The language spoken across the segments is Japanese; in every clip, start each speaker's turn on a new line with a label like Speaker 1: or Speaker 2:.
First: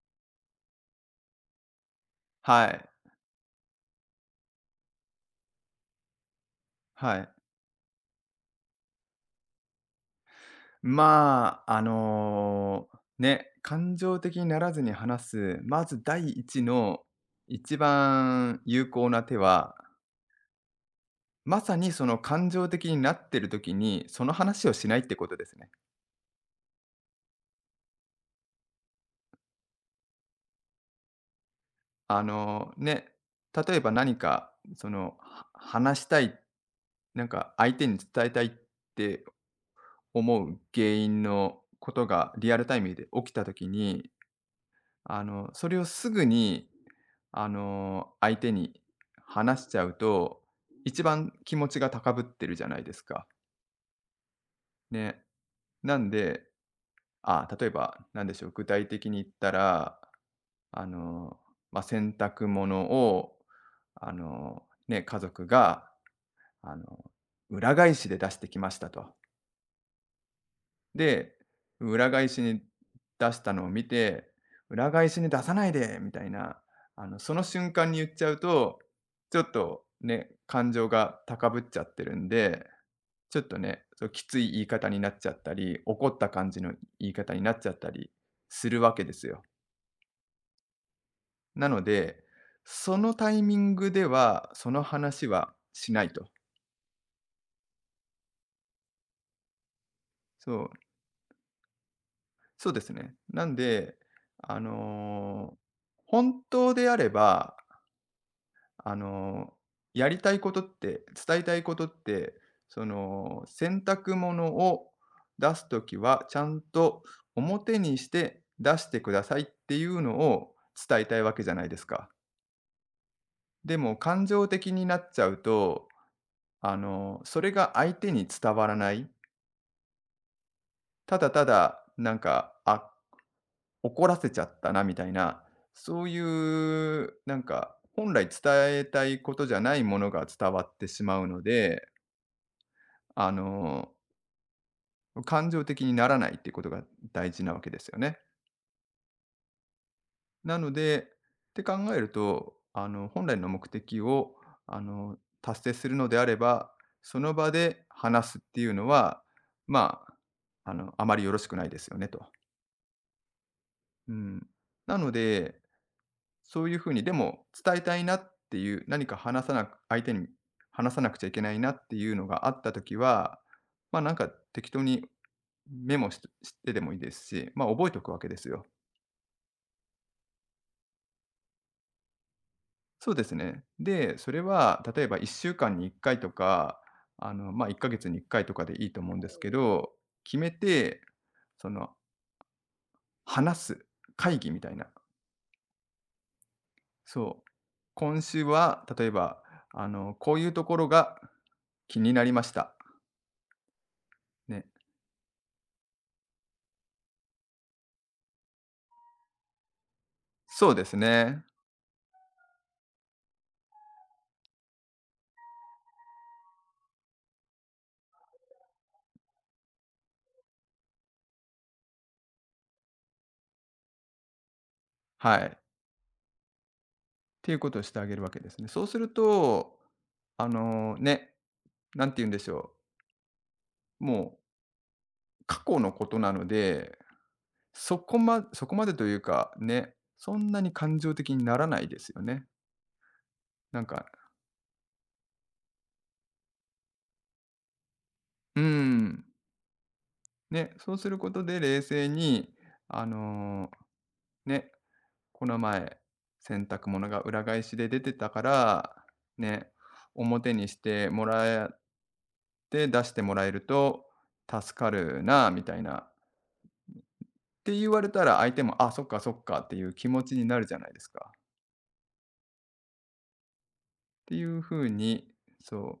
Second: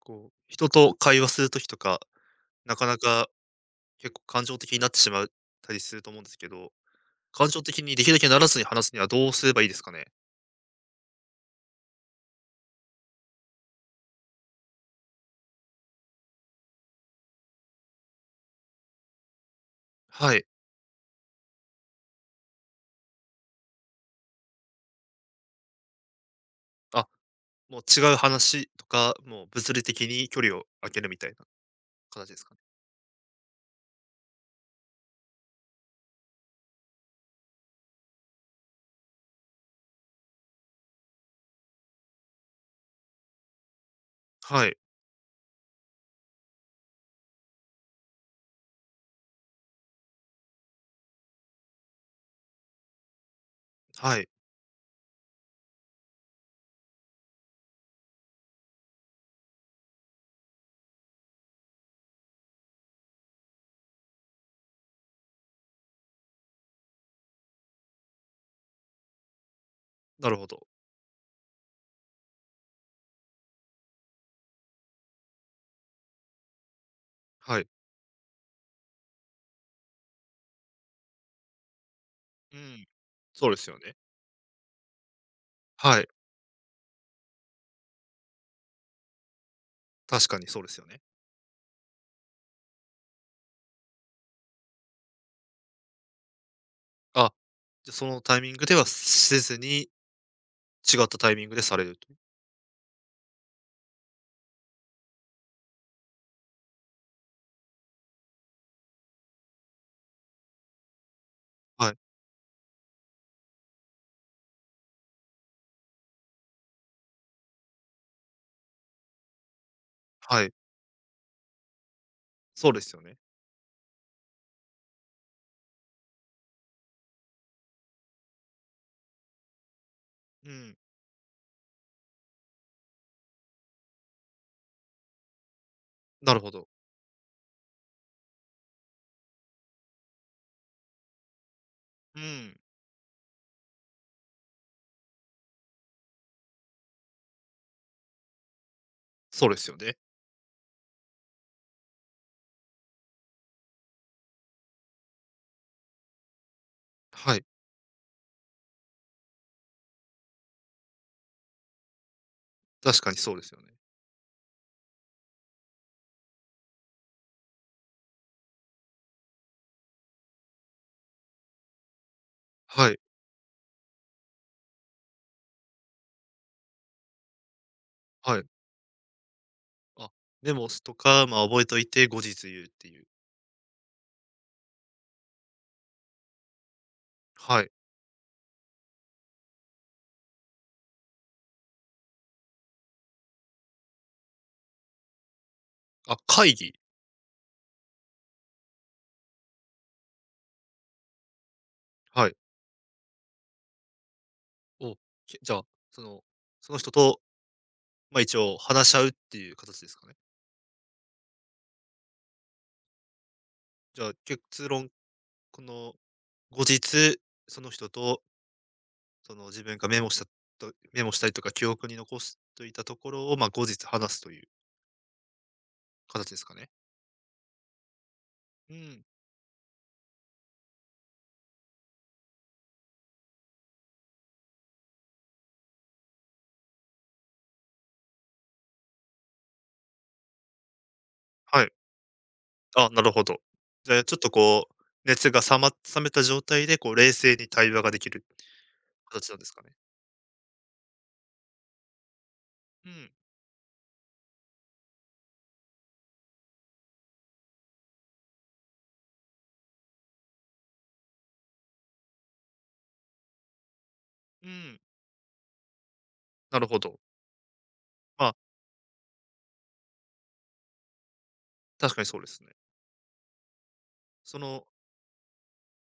Speaker 1: こう、人と会話するときとか、
Speaker 2: は
Speaker 1: なか
Speaker 2: い、
Speaker 1: なか結構感情的になってしまったりすると思うんですけど、
Speaker 2: はい。
Speaker 1: 感情的にできるだけならずに話すにはどうすればいいですかね？
Speaker 2: まあ、ね、感情的にならずに話す、まず第一の一番有効な手は、
Speaker 1: はい。
Speaker 2: まさにその感情的になってる時に、その話をしないってことですね。
Speaker 1: あ、もう違う話とか、もう物理的に距離を空けるみたいな形ですかね？
Speaker 2: ね、例えば何かその、話したい、なんか相手に伝えたいって思う原因のことがリアルタイムで起きた時に
Speaker 1: はい、
Speaker 2: それをすぐに、相手に話しちゃうと、一番気持ちが高ぶってるじゃないですか。
Speaker 1: はい、
Speaker 2: ね。なんで、あ、例えば、なんでしょう、具体的に言ったら、あの、まあ、洗濯物を、ね、家族が、あの、裏返しで出してきましたと。
Speaker 1: なるほど。
Speaker 2: で、裏返しに出したのを見て、裏返しに出さないでみたいな、その
Speaker 1: はい。
Speaker 2: 瞬間に言っちゃうと、ちょっとね、感情が高ぶっちゃってるん
Speaker 1: う
Speaker 2: で、
Speaker 1: ん、
Speaker 2: ちょっ
Speaker 1: そうで
Speaker 2: と
Speaker 1: すよ
Speaker 2: ね、
Speaker 1: ね。
Speaker 2: そうきつい言い方になっちゃったり、
Speaker 1: は
Speaker 2: 怒
Speaker 1: い、
Speaker 2: った感じの言い方になっちゃったりするわけですよ。
Speaker 1: 確かにそうですよね。
Speaker 2: なので、そのタイミングでは、その話はしないと。
Speaker 1: あ、じゃ、そのタイミングではせずに、
Speaker 2: そう、
Speaker 1: 違ったタイミングでされると。
Speaker 2: そうですね。なんで、あの、本当であれば、あの、やりたいことって、伝えたいこと
Speaker 1: は
Speaker 2: っ
Speaker 1: い、
Speaker 2: て、その、洗濯物を出すときは、ちゃんと表にして出してくださいっていうの
Speaker 1: はい、
Speaker 2: を伝えたいわけじゃないですか。
Speaker 1: そうですよね。
Speaker 2: でも感情的になっちゃうと、それが相手に伝わらない、
Speaker 1: うん、
Speaker 2: ただただ、なんか、あ、怒らせちゃったなみたいな、そうい
Speaker 1: なるほど。
Speaker 2: う、なんか、本来伝えたいことじゃないものが伝わってしまうので
Speaker 1: うん、
Speaker 2: あの、感情的にならないっていうことが大事なわけですよね。
Speaker 1: そうですよね。
Speaker 2: なので、って考えると、本来の目的を、あの、達成するのであれば、その
Speaker 1: はい、
Speaker 2: 場で話すっていうのは、まあ、あまりよろしくないですよねと。
Speaker 1: 確かにそうですよね。
Speaker 2: うん。なので、そういう風に、でも伝えたいなっていう、何か話さなく相手に話さなくちゃいけないなっていうのがあったと
Speaker 1: は
Speaker 2: き
Speaker 1: い、
Speaker 2: は、ま、なんか適当にメモしてでもいいですし、ま、覚えておくわけで
Speaker 1: はい。
Speaker 2: すよ。
Speaker 1: あ、メモすとか、まあ、覚えといて後日言うっていう。
Speaker 2: そうですね。で、それは例えば1週間に1回とか、
Speaker 1: は
Speaker 2: ま、
Speaker 1: い。
Speaker 2: 1ヶ月に1回とかでいいと思うんですけど、決めて、その、話す会議みたいな。
Speaker 1: あ、会議、
Speaker 2: そう。今週は例えば、こういうところが気にな
Speaker 1: は
Speaker 2: り
Speaker 1: い、
Speaker 2: ました。ね。
Speaker 1: を、けじゃあ、その、その人と、まあ、一応話し合うっていう形ですかね。
Speaker 2: そうですね。
Speaker 1: じゃあ、結論、この後日、その人と、その自分がメモしたりとか記憶に残しといたところを、まあ、後日話すという
Speaker 2: はい。っ
Speaker 1: 形ですかね。
Speaker 2: ていうことをしてあげるわけですね。
Speaker 1: う
Speaker 2: そうす
Speaker 1: ん、
Speaker 2: ると、ね、なんて言うんでしょう。もう過去のことなので、そこまでというか、ね、そんなに感情的にな
Speaker 1: は
Speaker 2: ら
Speaker 1: い。
Speaker 2: ないですよね。
Speaker 1: あ、なるほど。
Speaker 2: なん
Speaker 1: じゃ
Speaker 2: か、
Speaker 1: あ、ちょっとこう、熱が冷めた状態で、こう、冷静に対話ができる
Speaker 2: うーん。
Speaker 1: 形なんですかね？
Speaker 2: ね、そうすることで冷静に、
Speaker 1: う
Speaker 2: あ
Speaker 1: ん、
Speaker 2: の、ね、この前、洗濯物が裏返しで出てたから、ね、表にしてもらて出してもらえると
Speaker 1: う
Speaker 2: 助
Speaker 1: ん、
Speaker 2: かるなみたいな。
Speaker 1: なるほど。
Speaker 2: って言われた
Speaker 1: まあ、
Speaker 2: ら相手も、あ、そっかそっかっていう気持ちになるじゃないですか。っ
Speaker 1: 確かにそうですね。
Speaker 2: て
Speaker 1: そ
Speaker 2: いう
Speaker 1: の
Speaker 2: 風に、そう、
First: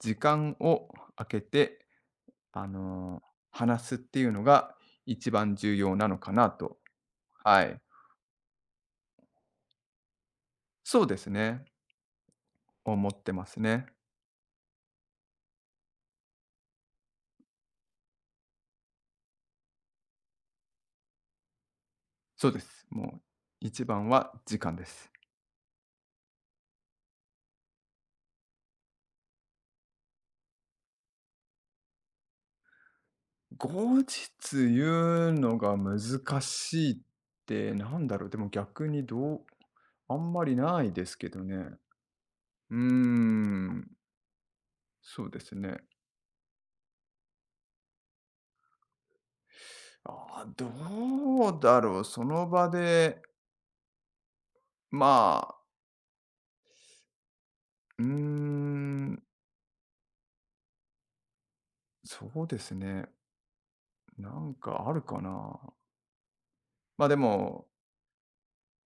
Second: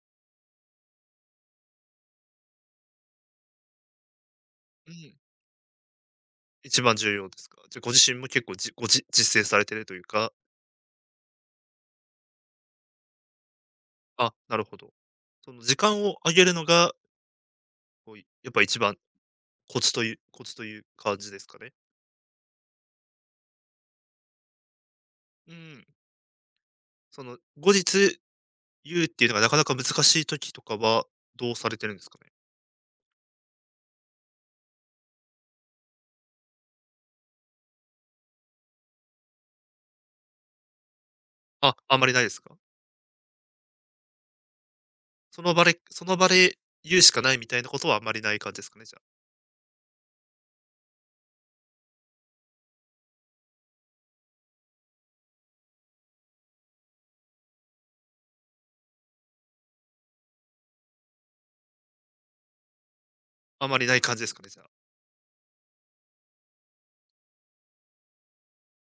Speaker 2: 時間を空けて、あの、話すっていうのが
Speaker 1: うん、
Speaker 2: 一番重要なのかなと、
Speaker 1: 一番重要ですか。
Speaker 2: は
Speaker 1: じ
Speaker 2: い。
Speaker 1: ゃ、ご自身も結構、じごじ実践されてるというか、
Speaker 2: そうですね、思ってますね。
Speaker 1: あ、なるほど。その時間を上げるのが、こう、やっぱ一番コツという感じですかね？
Speaker 2: そうです。もう一番は時間です。
Speaker 1: うん。その、後日言うっていうのがなかなか難しい時とかは、どうされてるんですかね？
Speaker 2: 後日言うのが難しいってなんだろう、でも逆にどうあんまりないですけどね。
Speaker 1: あ、あんまりないですか？
Speaker 2: うーん、そうで
Speaker 1: そ
Speaker 2: す
Speaker 1: の場
Speaker 2: ね。
Speaker 1: でその場で言うしかないみたいなことはあまりない感じですかね、じゃあ。
Speaker 2: あーどうだろう。その場で、まあ、うーん、そうですね。
Speaker 1: あまりない感じで
Speaker 2: な
Speaker 1: すかね、
Speaker 2: ん
Speaker 1: じゃあ。
Speaker 2: かあるかな。まあでも、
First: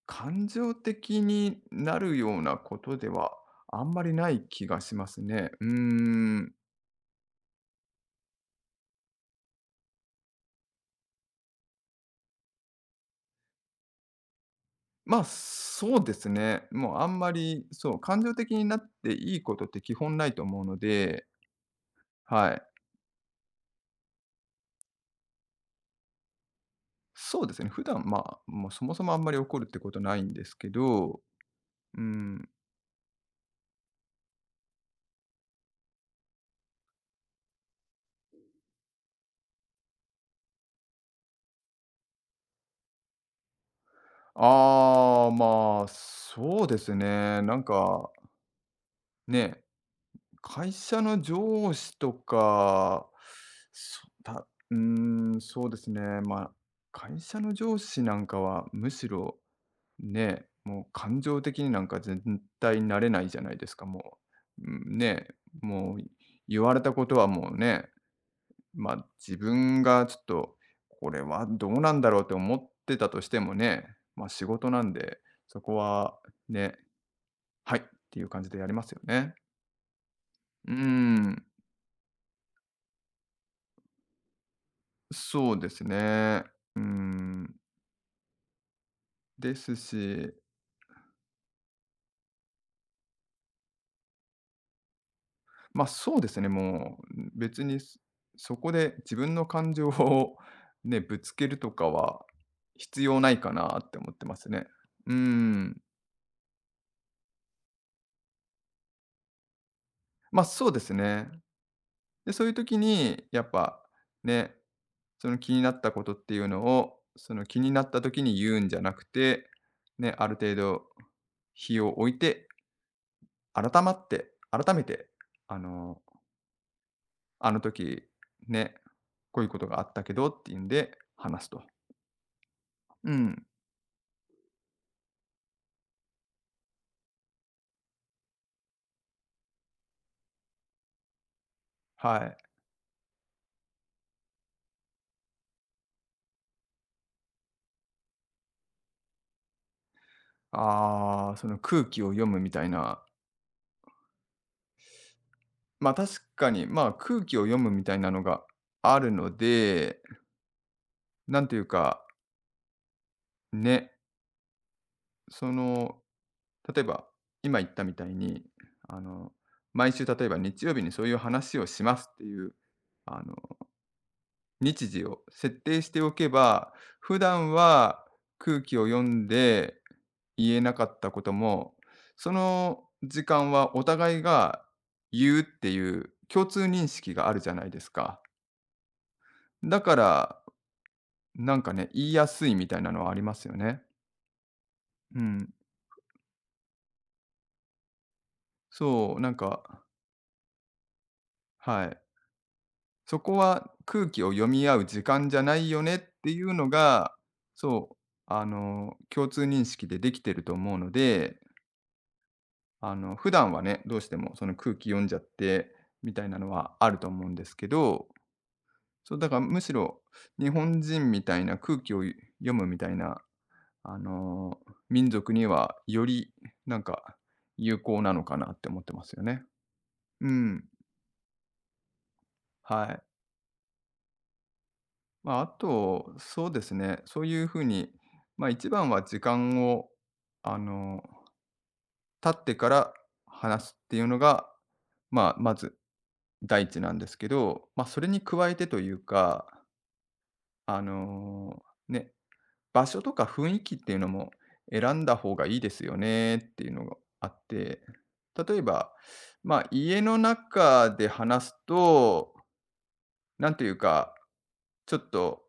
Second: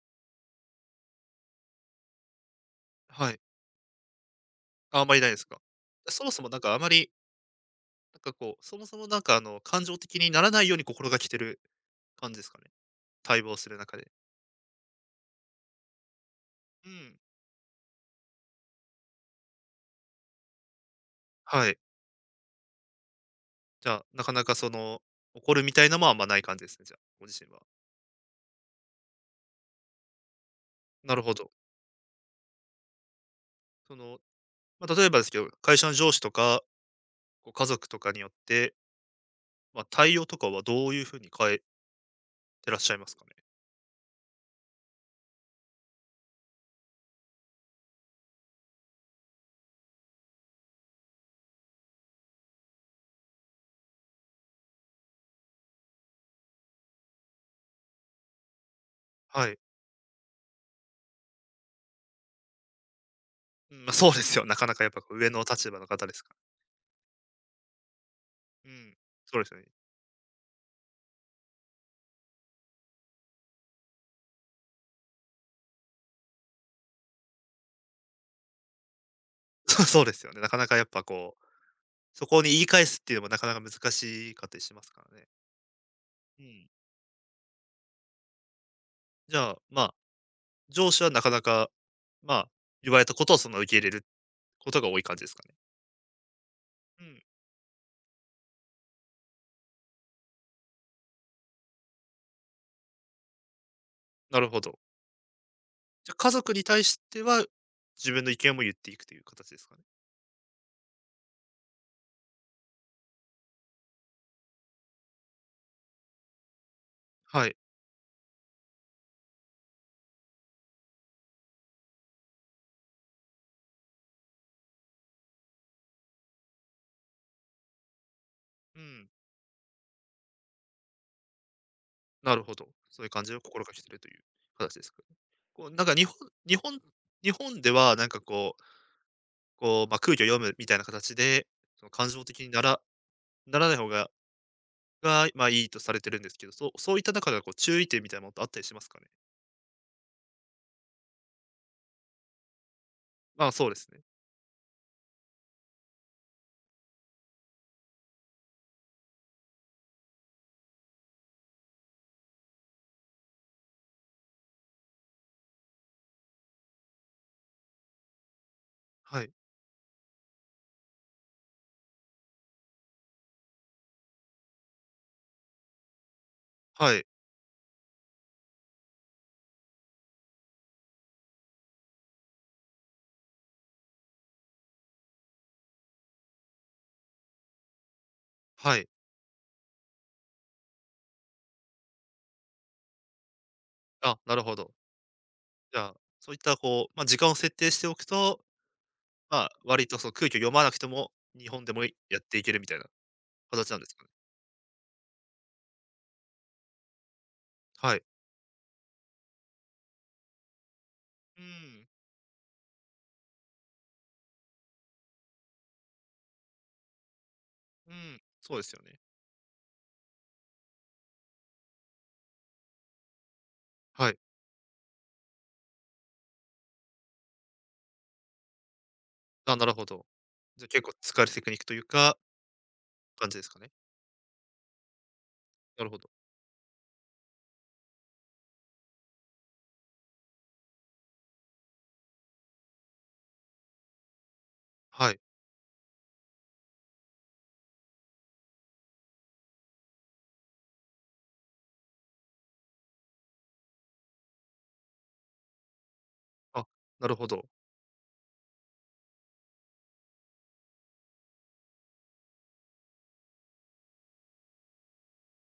Speaker 2: 感情的になるようなことでは
Speaker 1: はい。
Speaker 2: あんまりない気がし
Speaker 1: あ、あ
Speaker 2: ま
Speaker 1: まり
Speaker 2: す
Speaker 1: ないです
Speaker 2: ね。
Speaker 1: か。
Speaker 2: う
Speaker 1: そも
Speaker 2: ー
Speaker 1: そも
Speaker 2: ん。
Speaker 1: なんかあまり、なんかこう、そもそもなんか感情的にならないように心がけてる感じですかね。対望する中で。
Speaker 2: まあそうですね。
Speaker 1: う
Speaker 2: もうあん
Speaker 1: ん。
Speaker 2: まり、そう、感情的になっていいことって基本ないと思うので、
Speaker 1: はい。
Speaker 2: はい。
Speaker 1: じゃあ、なかなかその、怒るみたいなのもあんまない感じですね、じゃあ、ご
Speaker 2: そ
Speaker 1: 自
Speaker 2: う
Speaker 1: 身
Speaker 2: で
Speaker 1: は。
Speaker 2: すね。普段、まあ、もうそもそもあんまり怒るってことないんですけ
Speaker 1: な
Speaker 2: ど、
Speaker 1: るほど。
Speaker 2: うん。
Speaker 1: その、まあ、例えばですけど、会社の上司とか、こう、家族とかによって、まあ、対応とかはどういうふうに変えてらっしゃいますかね？
Speaker 2: ああ、まあ、そうですね。なんか、ね、会社の上司とか、うん、そうですね。まあ、会社の上司なんかは、むしろ、
Speaker 1: はい。
Speaker 2: ね、もう感情的になんか絶対なれないじゃないで
Speaker 1: う
Speaker 2: す
Speaker 1: ん、
Speaker 2: か、
Speaker 1: まあ、そう
Speaker 2: も
Speaker 1: ですよ。な
Speaker 2: う。
Speaker 1: かなかやっ
Speaker 2: うん、
Speaker 1: ぱこう
Speaker 2: ね、
Speaker 1: 上の立場の
Speaker 2: もう
Speaker 1: 方ですから。
Speaker 2: 言われたことはもうね、
Speaker 1: う
Speaker 2: ま
Speaker 1: ん。
Speaker 2: あ、自
Speaker 1: そうですよね。
Speaker 2: 分がちょっと、これはどうなんだろうって思ってたとしてもね、まあ、仕事なんで、そこはね、はいっていう感じでやりますよね。
Speaker 1: そうですよね。なかな
Speaker 2: うー
Speaker 1: かやっぱこ
Speaker 2: ん、
Speaker 1: う、そこに言い返すっていうのもなかなか難しかったりしますからね。
Speaker 2: そうです
Speaker 1: う
Speaker 2: ね。
Speaker 1: ん。
Speaker 2: うーん、
Speaker 1: じゃ
Speaker 2: で
Speaker 1: あ、
Speaker 2: す
Speaker 1: まあ、
Speaker 2: し、
Speaker 1: 上司はなかなか、まあ、言われたことをその受け入れることが多い感じですかね。
Speaker 2: まあ、そうですね、も
Speaker 1: う
Speaker 2: う
Speaker 1: ん、
Speaker 2: 別にそこで自分の感情を ね、ぶつけるとかは必要ないかなって思ってま
Speaker 1: な
Speaker 2: す
Speaker 1: るほ
Speaker 2: ね。
Speaker 1: ど。
Speaker 2: うーん、
Speaker 1: じゃあ、家族に対しては、自分の意見も言っていくという形ですかね。
Speaker 2: まあ、そうですね。で、そういう時に、やっぱ、ね、その気になったことっていうのを、その
Speaker 1: はい。
Speaker 2: 気になった時に言うんじゃなくて、ね、ある程度日を置いて、改めて、あの、あの時、ね、
Speaker 1: うん、
Speaker 2: こういうことがあったけどっていうんで、話すと。
Speaker 1: なるほど。そうい
Speaker 2: う
Speaker 1: う感じを
Speaker 2: ん、
Speaker 1: 心がけてるという形ですかね。こうなんか日本日本ではなんかこう、まあ、空気を読むみたいな形で、その感
Speaker 2: は
Speaker 1: 情
Speaker 2: い。
Speaker 1: 的にならない方が、まあ、いいとされてるんですけど、そういった中ではこう注意点みたいなものってあったりしますかね？
Speaker 2: ああ、その空気を読むみたいな、
Speaker 1: まあ、そうですね。
Speaker 2: ま、あ確かに、まあ、空気を読むみたいなのがあるので、なんていうか、ね、その、例えば、今言ったみたいに、あ
Speaker 1: は
Speaker 2: の、
Speaker 1: い。
Speaker 2: 毎週例えば日曜日にそういう話をしますっていう、あの、日時を設定しておけば、
Speaker 1: はい。
Speaker 2: 普段は空気を読んで言えなかったことも、その時間はお互いが言うっていう共通認識があるじゃないですか。
Speaker 1: はい。
Speaker 2: だから、なんかね、言いやすいみたいなのはありますよね。
Speaker 1: あ、なるほど。
Speaker 2: うん。
Speaker 1: じゃあ、そういったこう、まあ、時間を設定しておくと、
Speaker 2: そう、なん
Speaker 1: まあ、
Speaker 2: か、
Speaker 1: 割とその空気を読まなくても、日本で
Speaker 2: は
Speaker 1: もい
Speaker 2: い。
Speaker 1: やっていけるみたいな
Speaker 2: そこは
Speaker 1: 形なんですか
Speaker 2: 空
Speaker 1: ね？
Speaker 2: 気を読み合う時間じゃないよねっていうのが、そう、
Speaker 1: はい。
Speaker 2: 共通認識でできてると思うので、
Speaker 1: うん、
Speaker 2: 普段はね、どうしてもその空気読んじゃってみたいなのはあると思うんですけ
Speaker 1: う
Speaker 2: ど、
Speaker 1: ん、そうですよね。
Speaker 2: そう、だからむしろ日本人みたいな空気を読むみたいな、あ
Speaker 1: はい。
Speaker 2: の、民族にはよりなんか有効なのかなって思ってますよね。
Speaker 1: あ、なるほど。
Speaker 2: うん、
Speaker 1: じゃ、結構使えるテクニックというか、
Speaker 2: はい。
Speaker 1: 感じですかね？
Speaker 2: まあ、あ
Speaker 1: なるほど。
Speaker 2: と、そうですね、そういう風に、まあ、一番は時間を、あの、経ってから話すっていうのが、
Speaker 1: はい。
Speaker 2: まあ、まず第一なんですけど、まあ、それに加えてというか、あの、ね、場所とか雰囲気っていうのも選んだ方がいいですよねって
Speaker 1: あ、
Speaker 2: いうのが
Speaker 1: なるほ
Speaker 2: あっ
Speaker 1: ど。
Speaker 2: て、例えば、まあ、家の中で話すと、なんというか、ちょっと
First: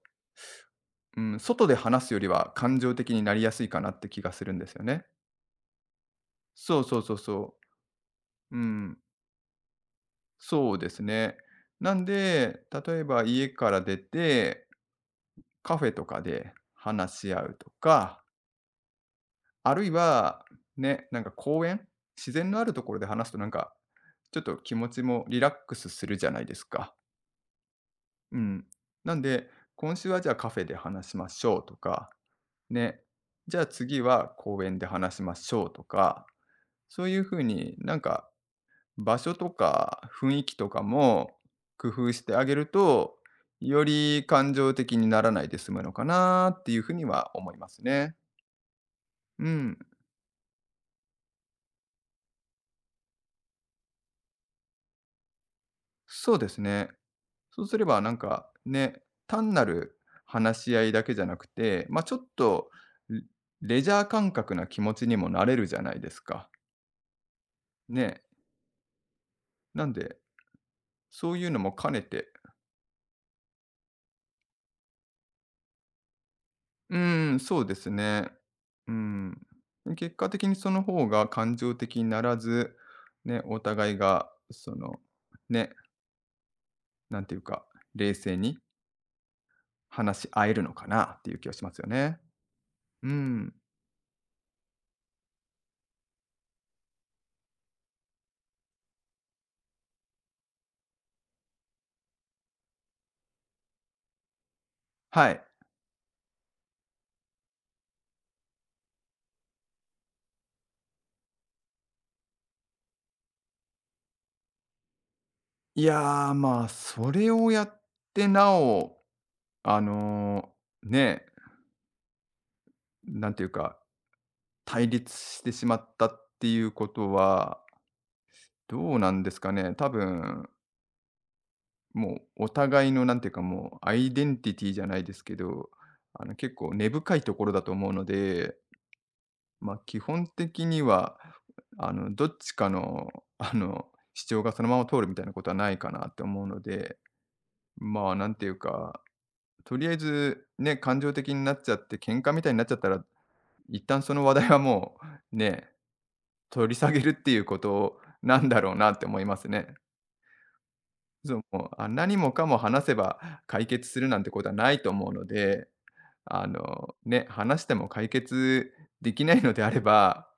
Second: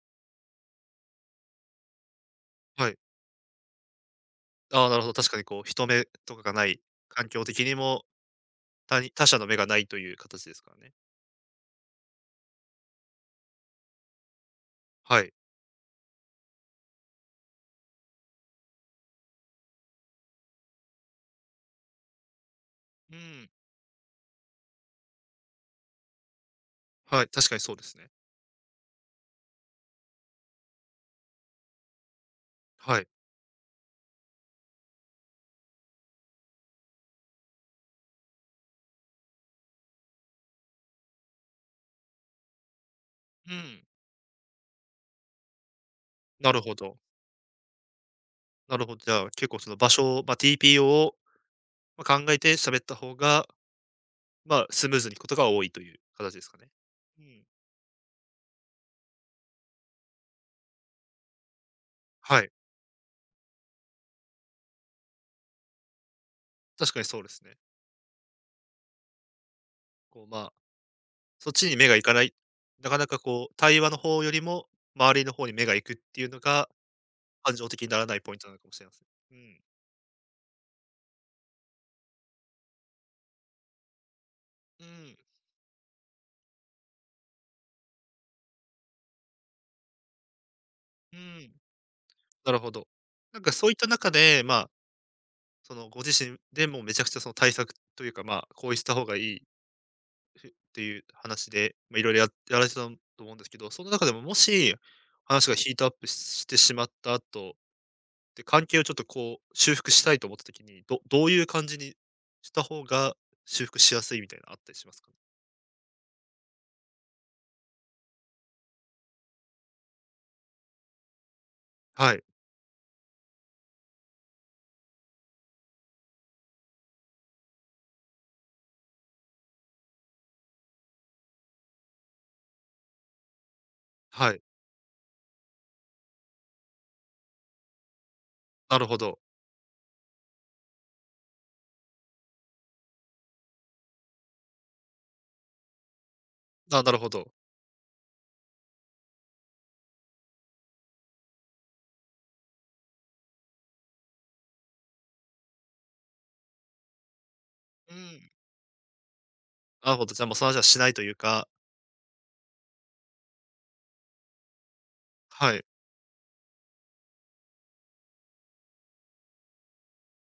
Speaker 2: うん、外で話すよりは感
Speaker 1: は
Speaker 2: 情
Speaker 1: い。
Speaker 2: 的になりやすいかなって気がするんですよ
Speaker 1: ああ、なる
Speaker 2: ね。
Speaker 1: ほど、確かにこう、人目とかがな
Speaker 2: そ
Speaker 1: い、
Speaker 2: うそうそう
Speaker 1: 環境
Speaker 2: そ
Speaker 1: 的にも、
Speaker 2: う。うん、
Speaker 1: 他者の目がないという形ですか
Speaker 2: そ
Speaker 1: ら
Speaker 2: うで
Speaker 1: ね。
Speaker 2: すね。なんで、例えば家から出て、
Speaker 1: はい。
Speaker 2: カフェとかで話し合うとか、あるいは、ね、なんか公園自然のあるところで
Speaker 1: う
Speaker 2: 話すとな
Speaker 1: ん。
Speaker 2: んか、ちょっと気持ちもリラックスするじゃないですか。
Speaker 1: はい、確かにそうですね。
Speaker 2: うん。なんで、今週はじゃあカフェで話しましょうとか、
Speaker 1: は
Speaker 2: ね、
Speaker 1: い。
Speaker 2: じゃあ次は公園で話しましょうとか、そういう風に、なんか、場所とか雰囲気とかも工夫してあげると、
Speaker 1: う
Speaker 2: よ
Speaker 1: ん。
Speaker 2: り感情的にならないで済むのか
Speaker 1: な
Speaker 2: な
Speaker 1: る
Speaker 2: って
Speaker 1: ほ
Speaker 2: いう風
Speaker 1: ど。
Speaker 2: には思いますね。
Speaker 1: なるほど、じゃあ、
Speaker 2: う
Speaker 1: 結構その
Speaker 2: ん、
Speaker 1: 場所を、まあ、TPO を、ま、考えて喋った方が、まあ、スムーズにいくことが多いという
Speaker 2: そ
Speaker 1: 形
Speaker 2: う
Speaker 1: で
Speaker 2: で
Speaker 1: すか
Speaker 2: す
Speaker 1: ね。
Speaker 2: ね。
Speaker 1: うん。
Speaker 2: そうすればなんか、ね、単なる話し合いだけじゃなくて、ま、ちょっ
Speaker 1: はい、
Speaker 2: と、レジャー感覚な気持ちにもなれるじゃないですか。
Speaker 1: 確かにそうですね。
Speaker 2: ね。なんで、
Speaker 1: こう、まあ、
Speaker 2: そういう
Speaker 1: そっ
Speaker 2: の
Speaker 1: ち
Speaker 2: も
Speaker 1: に目
Speaker 2: 兼
Speaker 1: が
Speaker 2: ね
Speaker 1: いかな
Speaker 2: て
Speaker 1: い、なかなかこう、対話の方よりも、周りの方に目が行くっていうのが、
Speaker 2: うーん、
Speaker 1: 感
Speaker 2: そう
Speaker 1: 情
Speaker 2: で
Speaker 1: 的に
Speaker 2: す
Speaker 1: ならない
Speaker 2: ね。
Speaker 1: ポイントなのかもしれ
Speaker 2: う
Speaker 1: ません。う
Speaker 2: ん。
Speaker 1: ん。
Speaker 2: 結果的にその方が感情的にならず、ね、お互いがそ
Speaker 1: う
Speaker 2: の、
Speaker 1: ん、
Speaker 2: ね、なんていうか、冷静に話し合えるのかな
Speaker 1: う
Speaker 2: っていう気
Speaker 1: ん。
Speaker 2: はしますよね。
Speaker 1: なるほど。
Speaker 2: う
Speaker 1: なんか
Speaker 2: ん。
Speaker 1: そういった中で、まあ、そのご自身でもうめちゃくちゃその対策というか、まあ、こうした方がいいっていう話で、まあ、いろいろやられてたと思うんですけど、その中でももし、
Speaker 2: はい。
Speaker 1: 話がヒートアップしてしまった後、で、関係をちょっとこう修復したいと思った時に、どういう感じにした方が修復しやすいみたいなのあったりしますかね？
Speaker 2: いやー、まあ、それをやってなお、あの、ね、
Speaker 1: はい、
Speaker 2: なんていうか、対立してしまったっていうことは、どうなんですかね。多分もうお互いのなんていうか、もうアイデ
Speaker 1: は
Speaker 2: ン
Speaker 1: い。
Speaker 2: ティティじゃないですけど、結構根深いところだと思うので、
Speaker 1: なるほど。
Speaker 2: まあ、基本的には、どっちかの、あの、主張がそのまま通るみたいなことはないかなって思うの
Speaker 1: あ、な
Speaker 2: で、
Speaker 1: るほど。
Speaker 2: まあ、なんていうか、とりあえずね、感情的になっちゃって喧嘩みたいになっちゃったら、一旦その話題はもう、ね、取り下げるっていうこ
Speaker 1: う
Speaker 2: と
Speaker 1: ん。
Speaker 2: なんだろうなって思いますね。
Speaker 1: なるほど、じゃあもうその話はしないという
Speaker 2: そう、
Speaker 1: か、
Speaker 2: もう、あ、何もかも話せば解決するなんてことはないと思うの
Speaker 1: はい。
Speaker 2: で、ね、話しても解決できないのであれば、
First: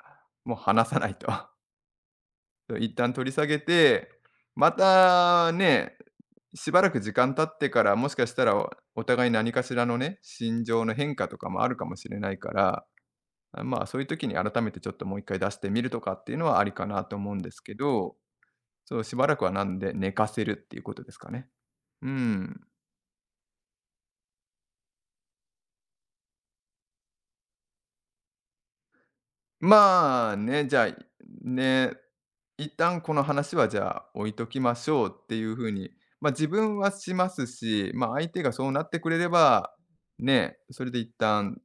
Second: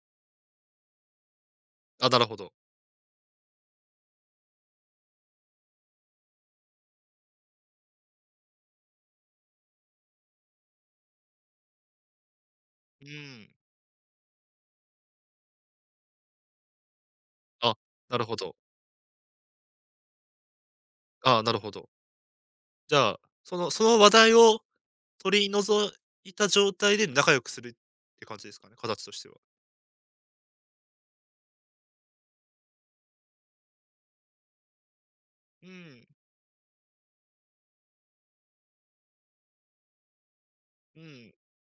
Speaker 2: もう話さないと。
Speaker 1: あ、なるほど。
Speaker 2: そう一旦取り下げて、またね、しばらく時間経ってから、もしかしたらお互い何かしらのね、心情の変化とかもあるかもしれないから、
Speaker 1: うん。
Speaker 2: まあ、そういう時に改めてちょっともう一回出してみるとかっていうのはありかなと思うんですけ
Speaker 1: あ、
Speaker 2: ど、
Speaker 1: なるほど。
Speaker 2: そう、しばらくはなんで寝かせるっていうことですか
Speaker 1: ああ、
Speaker 2: ね。
Speaker 1: なるほど。
Speaker 2: うん。
Speaker 1: じゃあ、その話題を取り除いた状態で仲良くするって感じですかね、形としては。
Speaker 2: まあね、じゃあ、ね、一旦この話はじゃあ置いときましょうっていう
Speaker 1: う
Speaker 2: 風に、
Speaker 1: ん、
Speaker 2: ま、自分はしますし、ま、相手がそうなってくれれば、ね、それで
Speaker 1: う
Speaker 2: 一
Speaker 1: ん。
Speaker 2: 旦、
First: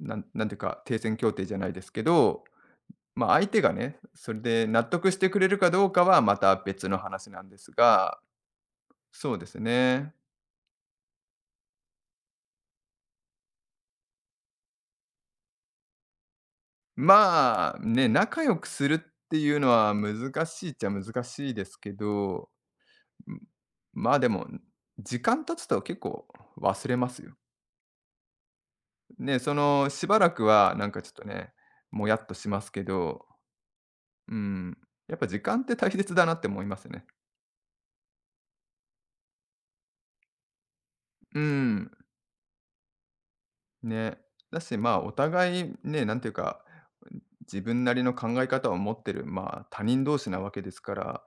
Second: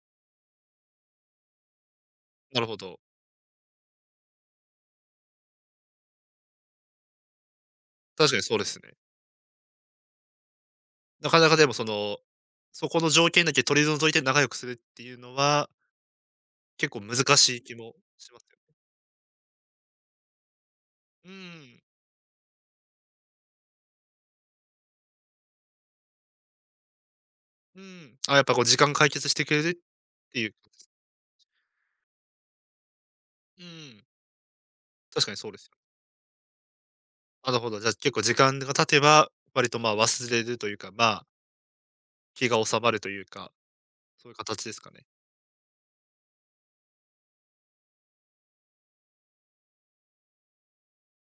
Speaker 2: なんていうか、停戦協定じゃないですけど、
Speaker 1: なるほど。
Speaker 2: ま、相手がね、それで納得してくれるかどうかはまた別の話なんですが、
Speaker 1: 確かにそうですね。
Speaker 2: そうですね。
Speaker 1: なかなかでもその、そこの条件だけ取り除いて仲良くするっていうのは、結構難しい気
Speaker 2: まあ、
Speaker 1: も
Speaker 2: ね、
Speaker 1: しま
Speaker 2: 仲
Speaker 1: す
Speaker 2: 良
Speaker 1: よ。
Speaker 2: くするっていうのは難しいっちゃ難
Speaker 1: う
Speaker 2: しいです
Speaker 1: ん、
Speaker 2: けどん、まあ、でも、時間経つと結構忘れますよ。
Speaker 1: うん。あ、やっぱこう時間解決し
Speaker 2: ね、
Speaker 1: て
Speaker 2: そ
Speaker 1: くれるっ
Speaker 2: の、しばら
Speaker 1: て
Speaker 2: く
Speaker 1: いう、
Speaker 2: はなんかちょっとね、もやっとしますけど、
Speaker 1: うん、
Speaker 2: うん、やっぱ
Speaker 1: 確かに
Speaker 2: 時
Speaker 1: そうで
Speaker 2: 間っ
Speaker 1: すよ。
Speaker 2: て大切だなって思いますね。
Speaker 1: なるほど、じゃあ結構時間が経てば、割とまあ忘れるというか、まあ、
Speaker 2: うん、
Speaker 1: 気が収まるというか、
Speaker 2: ね。
Speaker 1: そういう
Speaker 2: だ
Speaker 1: 形で
Speaker 2: し、
Speaker 1: すか
Speaker 2: まあ、
Speaker 1: ね。
Speaker 2: お互いね、なんていうか、自分なりの考え方を持ってる、まあ、他人同士なわけですから、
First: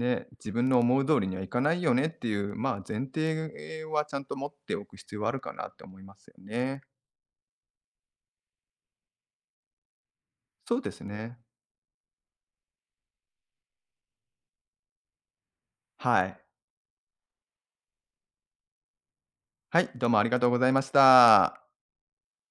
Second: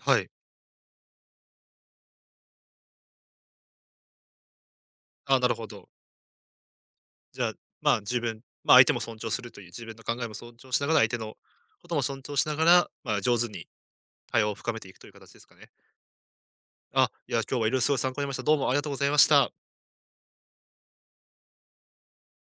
Speaker 1: はい。
Speaker 2: 自分の思う通りにはいかないよねっていう、まあ、前提はちゃんと持っておく必要はあ
Speaker 1: あ
Speaker 2: る
Speaker 1: あ、な
Speaker 2: か
Speaker 1: るほ
Speaker 2: なって
Speaker 1: ど。
Speaker 2: 思いますよね。
Speaker 1: じゃあ、まあ、まあ、相手も尊重するという、自分の考えも尊重
Speaker 2: そ
Speaker 1: し
Speaker 2: う
Speaker 1: な
Speaker 2: で
Speaker 1: がら、
Speaker 2: す
Speaker 1: 相手の
Speaker 2: ね。
Speaker 1: ことも尊重しながら、まあ、上手に対応を深めていくという形ですかね。
Speaker 2: はい。
Speaker 1: あ、いや、今日はいろいろすごい参考になりました。どうもありがとうございました。
Speaker 2: はい、どうもありがとうございました。